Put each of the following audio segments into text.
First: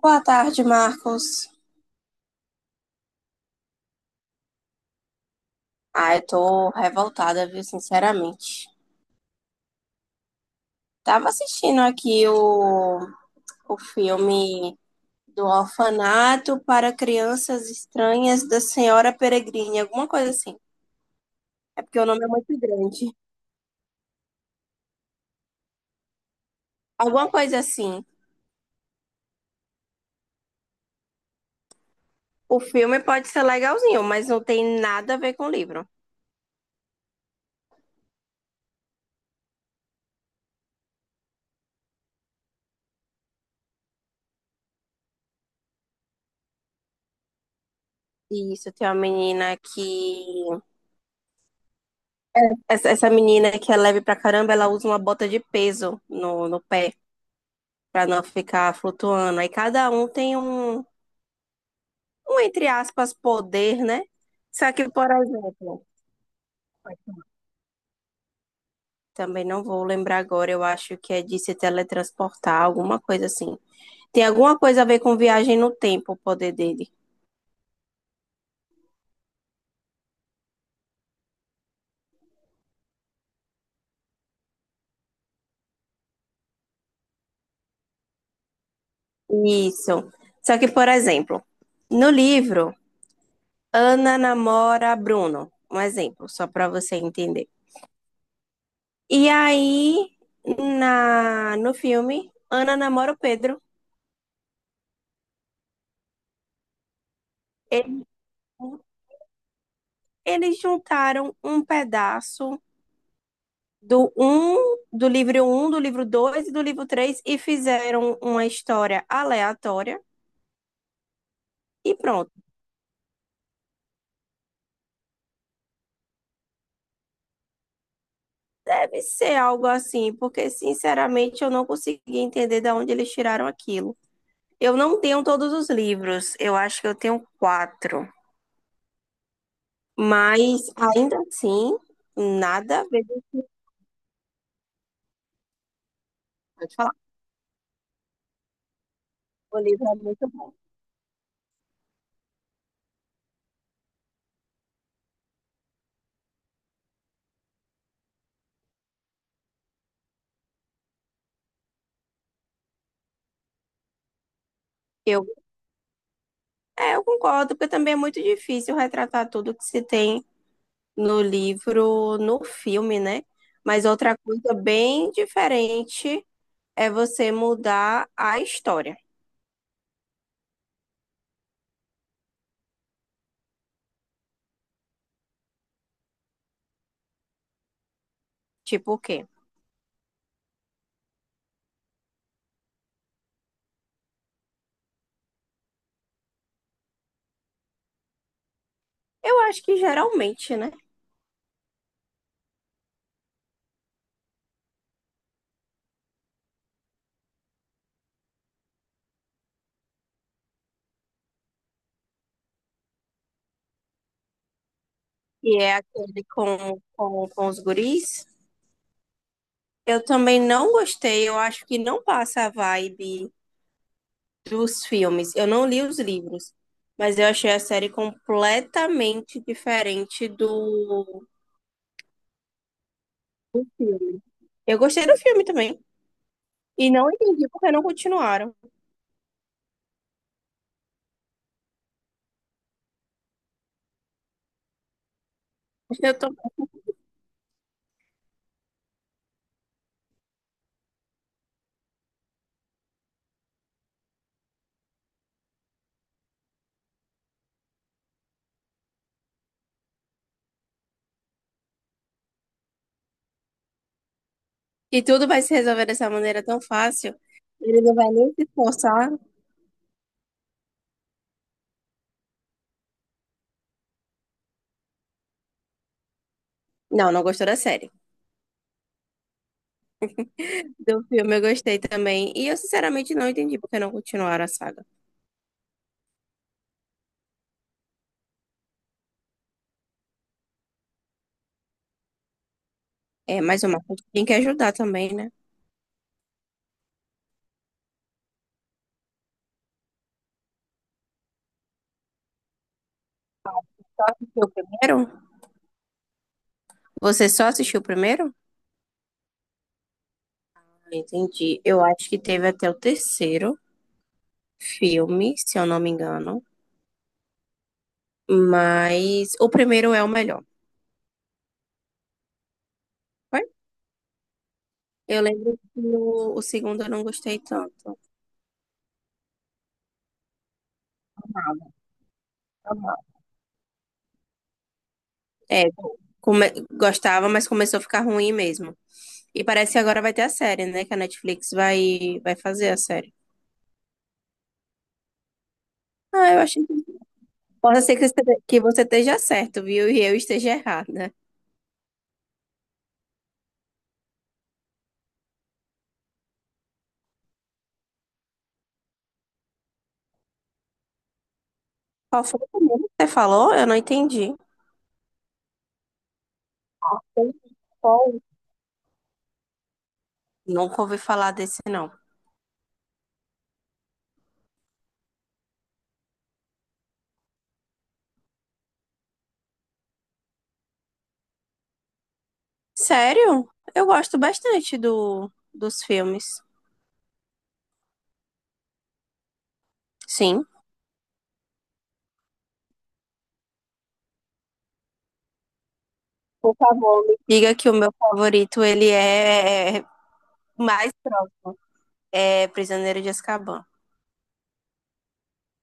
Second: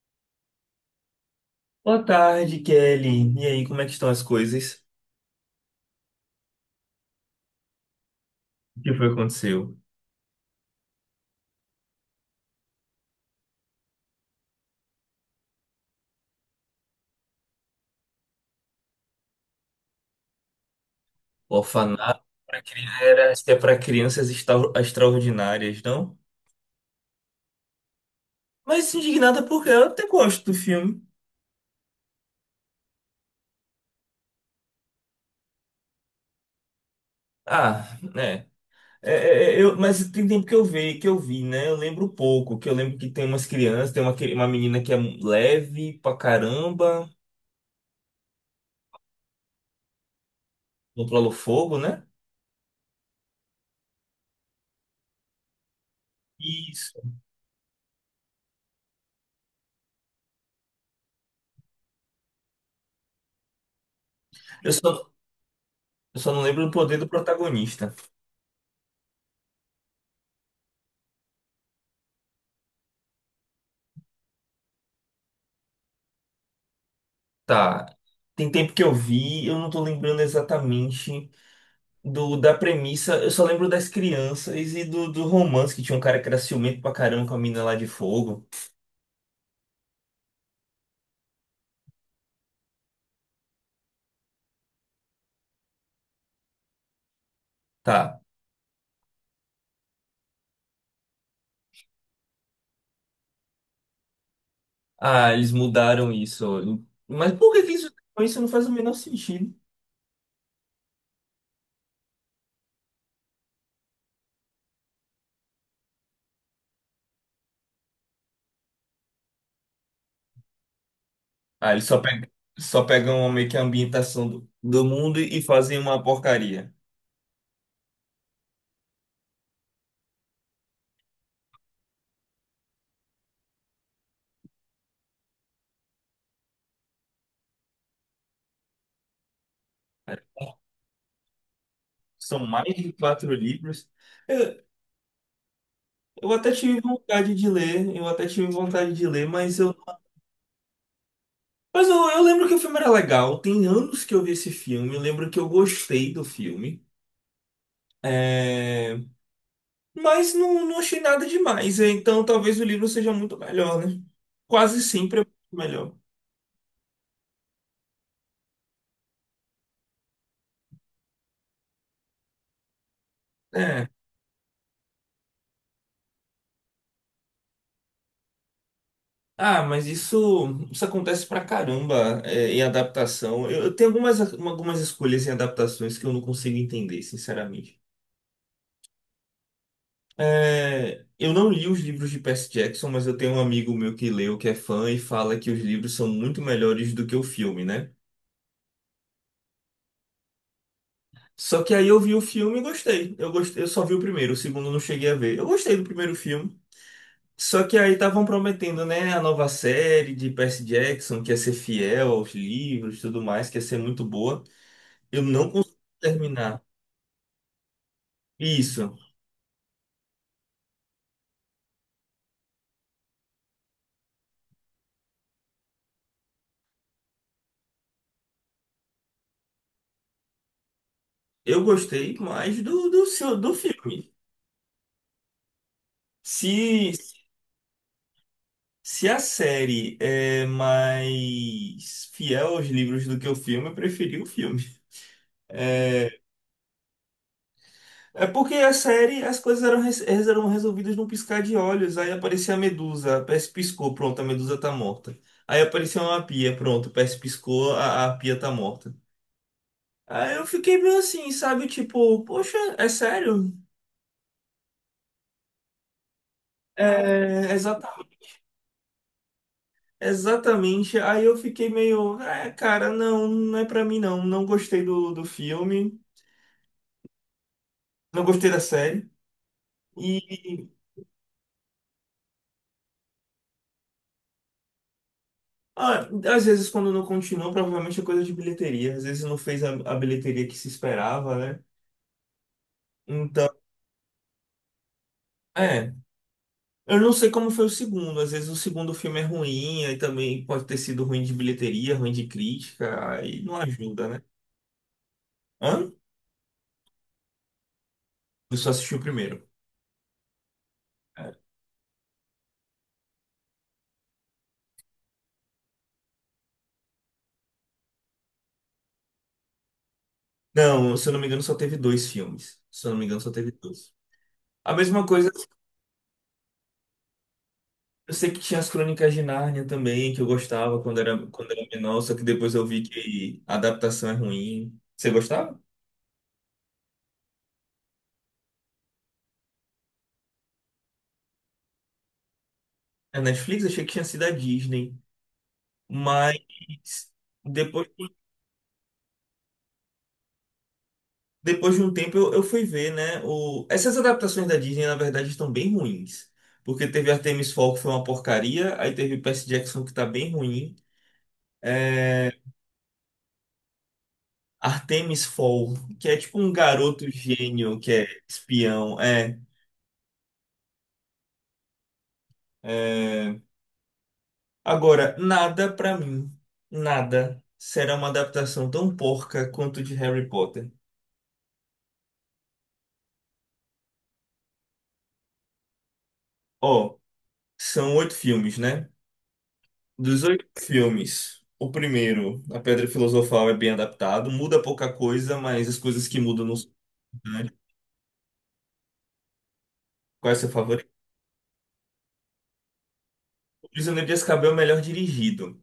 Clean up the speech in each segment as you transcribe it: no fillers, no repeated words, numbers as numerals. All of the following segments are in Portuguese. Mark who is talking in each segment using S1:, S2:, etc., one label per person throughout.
S1: Boa tarde, Marcos.
S2: Boa tarde, Kelly. E aí, como é que estão as coisas?
S1: Ah, eu tô revoltada, viu, sinceramente.
S2: O que foi que aconteceu?
S1: Tava assistindo aqui o filme do Orfanato para Crianças Estranhas da Senhora Peregrine, alguma coisa assim.
S2: O
S1: É porque o nome
S2: orfanato
S1: é muito
S2: para
S1: grande.
S2: crianças é para crianças extraordinárias, não?
S1: Alguma coisa assim.
S2: Mas indignada porque eu até gosto do filme.
S1: O filme pode ser legalzinho, mas não tem nada a ver com o livro.
S2: Ah, né? Mas tem tempo que eu vi, né? Eu lembro pouco, que eu lembro que tem umas crianças, uma menina que é leve pra caramba,
S1: Isso, tem uma menina que.
S2: controla o fogo, né?
S1: Essa menina que é leve pra caramba, ela usa uma bota de peso no pé,
S2: Isso.
S1: para não ficar flutuando. Aí cada um tem um, entre aspas, poder, né?
S2: Eu
S1: Só que,
S2: só,
S1: por exemplo,
S2: eu só não lembro do poder do protagonista.
S1: também não vou lembrar agora, eu acho que é de se teletransportar, alguma coisa assim. Tem alguma coisa a ver com viagem no tempo, o poder dele.
S2: Tá. Tem tempo que eu vi, eu não tô lembrando exatamente do da premissa. Eu só lembro das crianças e do romance que tinha um cara que era ciumento pra caramba com a mina lá de fogo.
S1: Isso. Só que, por exemplo, no livro, Ana namora Bruno. Um exemplo, só para você entender.
S2: Tá.
S1: E aí, no filme, Ana namora o Pedro.
S2: Ah, eles mudaram isso. Mas por que que isso,
S1: Ele
S2: isso não faz o menor sentido?
S1: eles juntaram um pedaço do um, do livro um, do livro 2 e do livro 3 e fizeram uma história aleatória
S2: Ah, eles
S1: e
S2: só pegam,
S1: pronto.
S2: só pegam meio que a ambientação do mundo e fazem uma porcaria.
S1: Deve ser algo assim, porque sinceramente eu não consegui entender de onde eles tiraram aquilo. Eu não tenho todos os livros, eu acho que eu tenho quatro, mas ainda assim,
S2: São mais
S1: nada a
S2: de
S1: ver.
S2: quatro livros. Eu, eu até
S1: Pode
S2: tive
S1: falar,
S2: vontade de ler, mas
S1: o
S2: eu.
S1: livro é muito bom.
S2: Mas eu lembro que o filme era legal. Tem anos que eu vi esse filme. Eu lembro que eu gostei do filme. É. Mas não, não achei nada demais. Então talvez o livro seja muito melhor, né? Quase sempre é
S1: Eu,
S2: muito melhor.
S1: eu concordo, porque também é muito difícil retratar tudo que se tem no livro, no filme, né? Mas
S2: É.
S1: outra coisa bem diferente é você mudar a história.
S2: Ah, mas isso acontece pra caramba, em adaptação. Eu tenho algumas escolhas em adaptações que eu não consigo entender, sinceramente.
S1: Tipo o quê?
S2: Eu não li os livros de Percy Jackson, mas eu tenho um amigo meu que leu, que é fã, e fala que os livros são muito melhores do que o filme, né?
S1: Eu acho que geralmente, né?
S2: Só que aí eu vi o filme e gostei. Eu gostei, eu só vi o primeiro, o segundo eu não cheguei a ver. Eu gostei do primeiro filme. Só que aí estavam prometendo, né, a nova série de Percy Jackson, que ia ser fiel aos livros e tudo mais, que ia ser muito boa. Eu não
S1: Que
S2: consegui
S1: é aquele
S2: terminar.
S1: com os guris.
S2: Isso.
S1: Eu também não gostei, eu acho que não passa a vibe dos filmes. Eu não li os livros, mas eu achei a série completamente diferente do
S2: Eu gostei mais do filme.
S1: filme. Eu gostei do filme também. E
S2: Se,
S1: não entendi porque não continuaram.
S2: se a série é mais fiel aos livros do que o filme, eu preferi o filme. É,
S1: Eu tô
S2: É porque a série, as coisas eram resolvidas num piscar de olhos. Aí aparecia a Medusa, a Percy piscou, pronto, a Medusa tá morta. Aí apareceu uma pia, pronto, a Percy piscou, a pia tá morta. Aí eu fiquei meio assim, sabe? Tipo, poxa, é sério?
S1: que tudo vai se resolver dessa maneira tão fácil.
S2: É,
S1: Ele não vai
S2: exatamente.
S1: nem se esforçar.
S2: Exatamente. Aí eu fiquei meio, cara, não, não é pra mim não. Não gostei do filme,
S1: Não, não gostou da série.
S2: não gostei da série.
S1: Do filme eu gostei também. E eu, sinceramente, não entendi porque não continuaram a saga.
S2: Ah, às vezes quando não continuou, provavelmente é coisa de bilheteria. Às vezes não fez a bilheteria que se esperava, né?
S1: É,
S2: Então,
S1: mas o Marcos tem que ajudar também, né?
S2: é. Eu não sei como foi o segundo. Às vezes o segundo filme é ruim, aí também pode ter sido ruim de bilheteria, ruim de crítica, aí não ajuda, né?
S1: Porque o primeiro?
S2: Hã?
S1: Você só assistiu o primeiro?
S2: Eu só assisti o primeiro. É.
S1: Entendi. Eu acho que teve até o 3º filme, se eu não me engano. Mas o primeiro é o melhor.
S2: Não, se eu não me engano, só teve dois filmes. Se eu não me engano, só
S1: Foi?
S2: teve dois. A mesma
S1: Eu
S2: coisa,
S1: lembro que o segundo eu não gostei tanto.
S2: eu sei que tinha as Crônicas de Nárnia também, que eu gostava quando era menor, só que depois eu vi que a adaptação é ruim. Você gostava?
S1: É, come- gostava, mas começou a ficar ruim mesmo. E parece que agora vai ter a série, né? Que a Netflix vai fazer a série.
S2: A Netflix, achei que tinha sido a Disney.
S1: Ah,
S2: Mas
S1: eu acho que pode
S2: depois,
S1: ser que você esteja certo, viu? E eu esteja errada.
S2: depois de um tempo eu fui ver, né? Essas adaptações da Disney, na verdade, estão bem ruins. Porque teve Artemis Fowl, que foi uma porcaria, aí teve Percy Jackson, que tá bem ruim.
S1: Qual
S2: É,
S1: foi o primeiro que você falou? Eu não entendi.
S2: Artemis Fowl, que é tipo um garoto gênio que é
S1: Paul.
S2: espião. É,
S1: Nunca ouvi falar desse, não.
S2: é. Agora, nada pra mim, nada será uma adaptação tão porca quanto de Harry Potter.
S1: Sério? Eu gosto bastante dos filmes.
S2: Ó, são oito filmes, né? Dos oito
S1: Sim.
S2: filmes, o primeiro, A Pedra Filosofal, é bem adaptado, muda pouca coisa, mas as coisas que mudam não
S1: Por
S2: são
S1: favor, me diga
S2: grandes.
S1: que o meu favorito, ele é
S2: Qual é o seu favorito?
S1: mais próximo. É Prisioneiro de Azkaban.
S2: O Prisioneiro de Azkaban é o melhor dirigido.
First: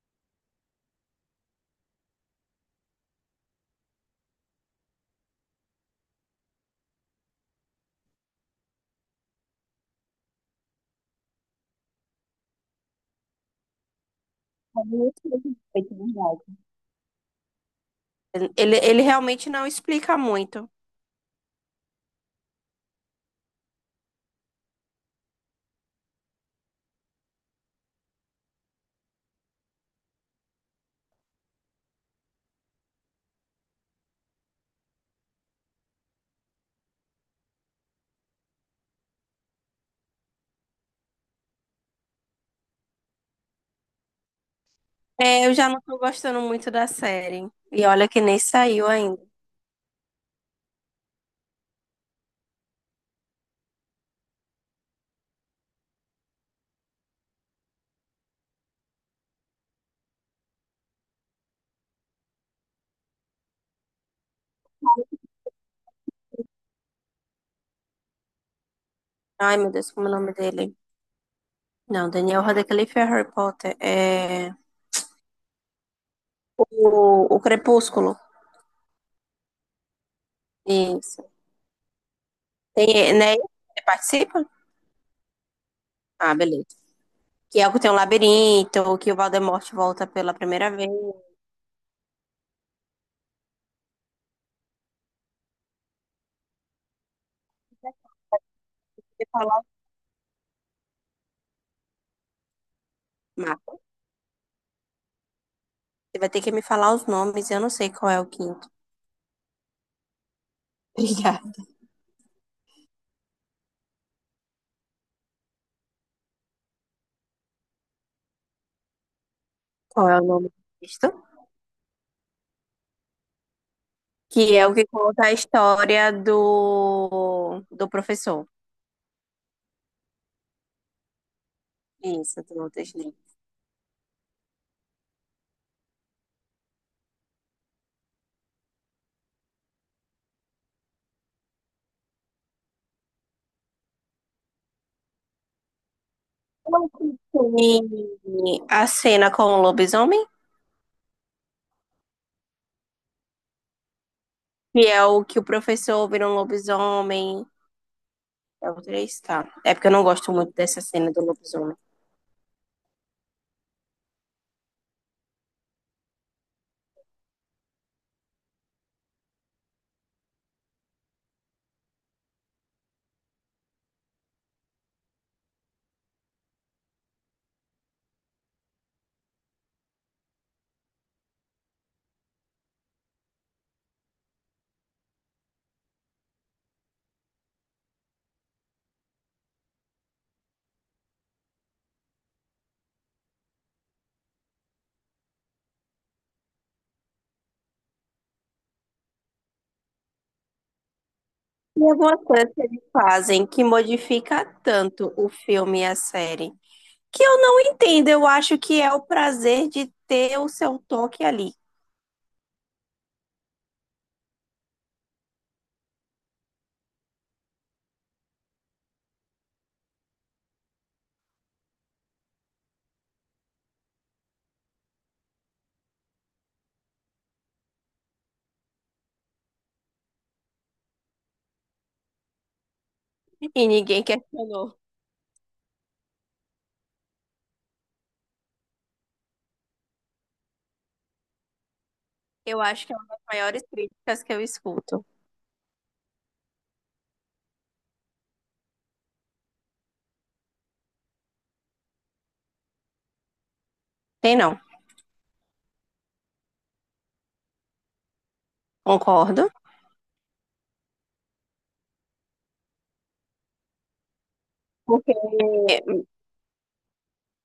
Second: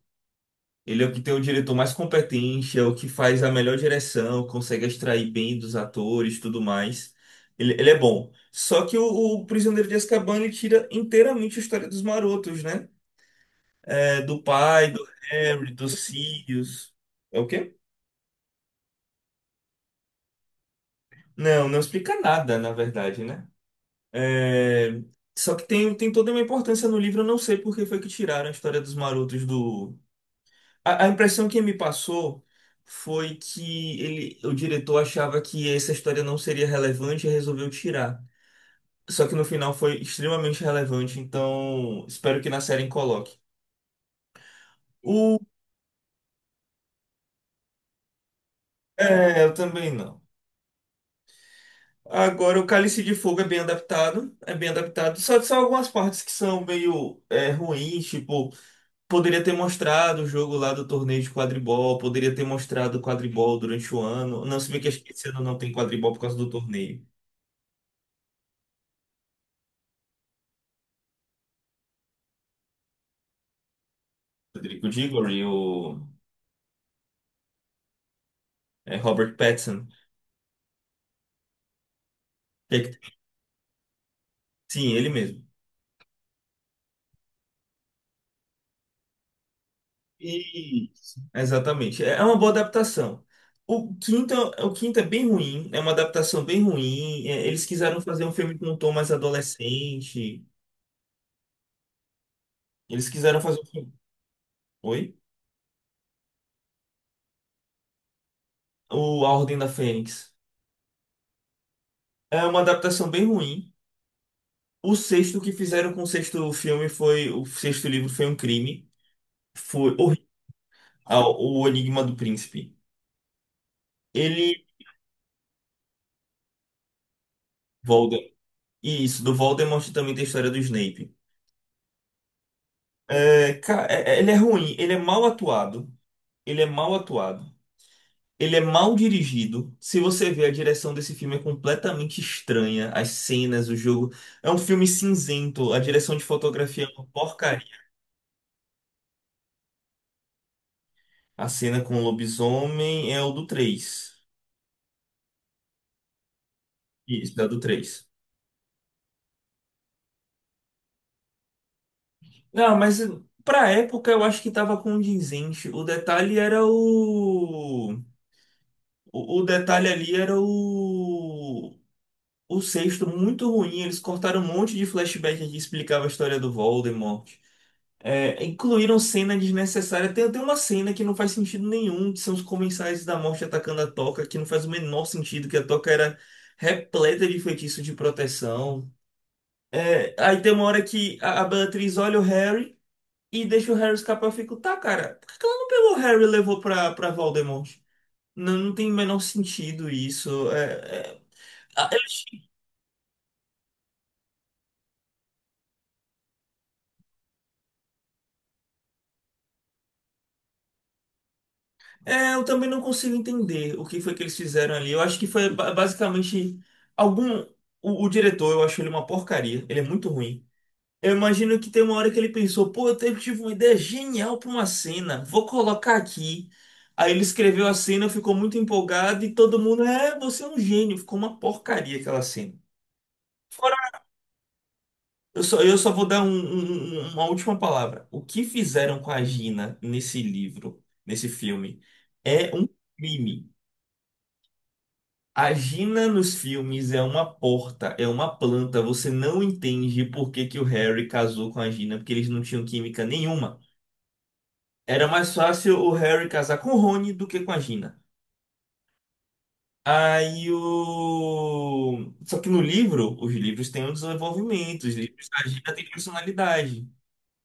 S2: Ele é o que tem o diretor mais competente, é o que faz a melhor direção, consegue extrair bem dos atores, tudo mais. Ele é bom. Só que o Prisioneiro de Azkaban ele tira inteiramente a história dos marotos, né? É, do
S1: É
S2: pai, do
S1: muito bem
S2: Harry,
S1: feito,
S2: dos
S1: de verdade.
S2: Sirius. É o quê?
S1: Ele realmente não explica muito.
S2: Não, não explica nada, na verdade, né? É, Só que tem toda uma importância no livro, eu não sei por que foi que tiraram a história dos marotos do. A impressão que me passou foi que ele, o diretor achava que essa história não seria relevante e resolveu tirar. Só que no final foi extremamente relevante, então espero que na série coloque. O...
S1: É, eu já não tô gostando muito da série. E olha que nem saiu ainda.
S2: É, eu também não. Agora, o Cálice de Fogo é bem adaptado, é bem adaptado. Só algumas partes que são meio ruins, tipo. Poderia ter mostrado o jogo lá do torneio de quadribol, poderia ter mostrado o quadribol durante o ano. Não, se bem que acho que esse ano não tem quadribol por causa do torneio.
S1: Ai, meu Deus, como é o nome dele? Não, Daniel Radcliffe é Harry Potter. É
S2: Rodrigo Diggory,
S1: o Crepúsculo.
S2: Robert Pattinson.
S1: Isso.
S2: É que-
S1: Tem, né? Ele participa?
S2: Sim, ele mesmo.
S1: Ah, beleza. Que é o que tem um labirinto, que o Voldemort volta pela primeira
S2: E
S1: vez. Você
S2: exatamente. É uma boa adaptação. O quinto é bem ruim, é uma adaptação bem ruim. Eles quiseram fazer um filme com um tom mais
S1: falar
S2: adolescente. Eles quiseram
S1: o
S2: fazer um
S1: mapa.
S2: filme. Oi?
S1: Você vai ter que me falar os nomes, eu não sei qual é o quinto.
S2: O A Ordem da Fênix.
S1: Obrigada.
S2: É uma adaptação bem ruim. O sexto que fizeram com o sexto filme foi. O sexto livro foi um crime. Foi
S1: Qual é
S2: horrível.
S1: o nome disso?
S2: Ah, o Enigma do Príncipe.
S1: Que
S2: Ele.
S1: é o que conta a história do
S2: Voldemort.
S1: professor.
S2: E isso, do Voldemort também tem a história do Snape.
S1: Isso, do Walter.
S2: Ele é ruim, ele é mal atuado. Ele é mal atuado. Ele é mal dirigido. Se você vê, a direção desse filme é completamente estranha. As cenas, o jogo. É um filme cinzento. A direção de
S1: Qual
S2: fotografia é uma
S1: que
S2: porcaria.
S1: tem a cena com o lobisomem?
S2: A cena com o lobisomem é o do três.
S1: Que é o que o professor vira um
S2: Isso, é
S1: lobisomem.
S2: o do três.
S1: É o 3, tá. É porque eu não gosto muito dessa cena do lobisomem.
S2: Não, mas pra época eu acho que tava condizente. O detalhe era o. O detalhe ali era o. O sexto muito ruim. Eles cortaram um monte de flashback que explicava a história do Voldemort. Incluíram cena desnecessária. Tem uma cena que não faz sentido nenhum, que são os comensais da morte atacando a Toca, que não faz o menor sentido, que a Toca era repleta de feitiço de proteção. Aí tem uma hora que a Beatriz olha o Harry e deixa o Harry escapar. Eu fico, tá, cara, por que que ela não pegou o Harry e levou pra Voldemort? Não, não tem o menor sentido isso.
S1: E
S2: A-
S1: algumas
S2: eles-
S1: coisas que eles fazem que modifica tanto o filme e a série. Que eu não entendo. Eu acho que é o prazer de ter o seu toque ali.
S2: eu também não consigo entender o que foi que eles fizeram ali. Eu acho que foi basicamente algum. O diretor, eu acho ele uma porcaria. Ele é muito ruim. Eu imagino que tem uma hora que ele pensou, pô, eu tive uma ideia genial pra uma cena, vou colocar aqui. Aí ele escreveu a cena, ficou muito empolgado e todo mundo, você é um gênio. Ficou uma porcaria aquela cena.
S1: E ninguém questionou.
S2: Eu só vou dar uma última palavra. O que fizeram com a Gina nesse livro, nesse filme, é
S1: Eu
S2: um
S1: acho que é uma das
S2: crime.
S1: maiores críticas que eu escuto.
S2: A Gina nos filmes é uma porta, é uma planta. Você não entende por que que o Harry casou com a Gina, porque eles não tinham química nenhuma.
S1: Tem não.
S2: Era mais fácil o Harry casar com o Rony do que com a Gina.
S1: Concordo.
S2: Aí o. Só que no livro, os livros têm um desenvolvimento, os
S1: Porque
S2: livros da Gina têm personalidade.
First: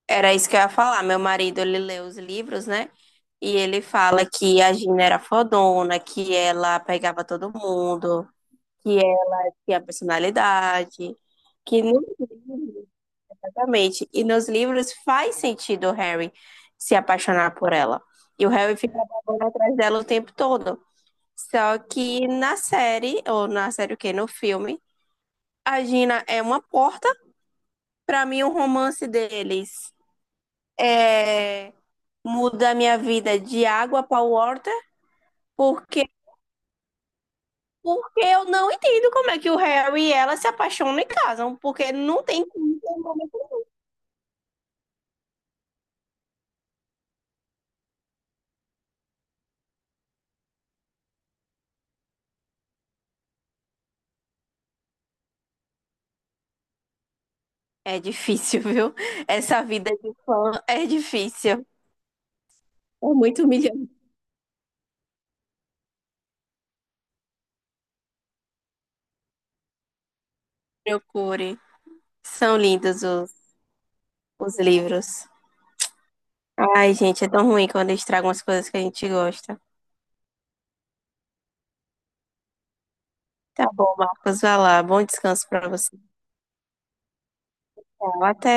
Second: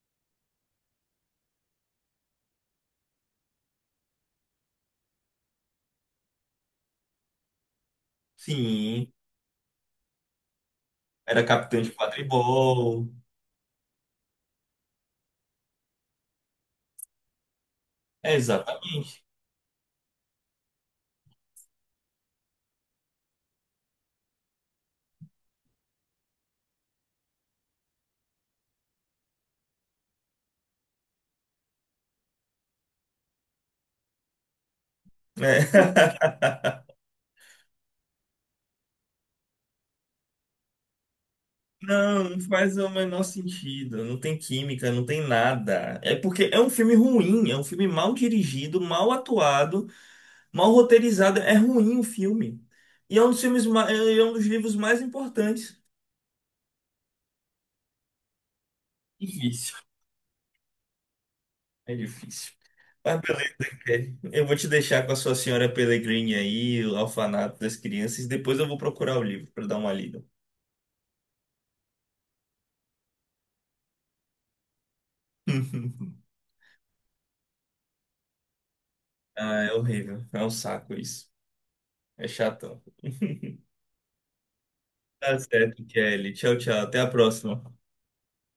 S1: era isso que eu ia falar. Meu marido, ele lê os livros, né? E ele fala que a Gina era fodona, que ela pegava todo mundo, que
S2: Sim.
S1: ela tinha personalidade,
S2: Era capitão
S1: que
S2: de
S1: nos livros,
S2: quadribol.
S1: exatamente. E nos livros faz sentido o Harry se apaixonar por ela.
S2: É,
S1: E o Harry fica
S2: exatamente.
S1: babando atrás dela o tempo todo. Só que na série, ou na série o quê? No filme, a Gina é uma porta. Pra mim, o romance deles é muda a minha vida de água para water, porque
S2: É.
S1: porque eu não entendo como é que o Harry e ela se apaixonam e casam, porque não
S2: Não, não
S1: tem
S2: faz
S1: como
S2: o
S1: ter um
S2: menor
S1: momento.
S2: sentido. Não tem química, não tem nada. É porque é um filme ruim, é um filme mal dirigido, mal atuado, mal roteirizado. É ruim o filme. E é um dos livros mais importantes.
S1: É difícil, viu? Essa
S2: Difícil,
S1: vida de fã é difícil.
S2: é difícil.
S1: É
S2: Mas
S1: muito
S2: beleza,
S1: humilhante.
S2: Kelly. Eu vou te deixar com a sua Senhora Pellegrini aí, o Orfanato das Crianças. Depois eu vou procurar o livro para dar uma lida.
S1: Procure. São lindos os livros. Ai, gente, é tão ruim quando estragam as coisas que a gente gosta.
S2: Ah, é horrível. É um saco isso. É chato.
S1: Tá bom, Marcos, vai lá. Bom
S2: Tá
S1: descanso para
S2: certo,
S1: você.
S2: Kelly. Tchau, tchau. Até a próxima.
S1: Tchau, até.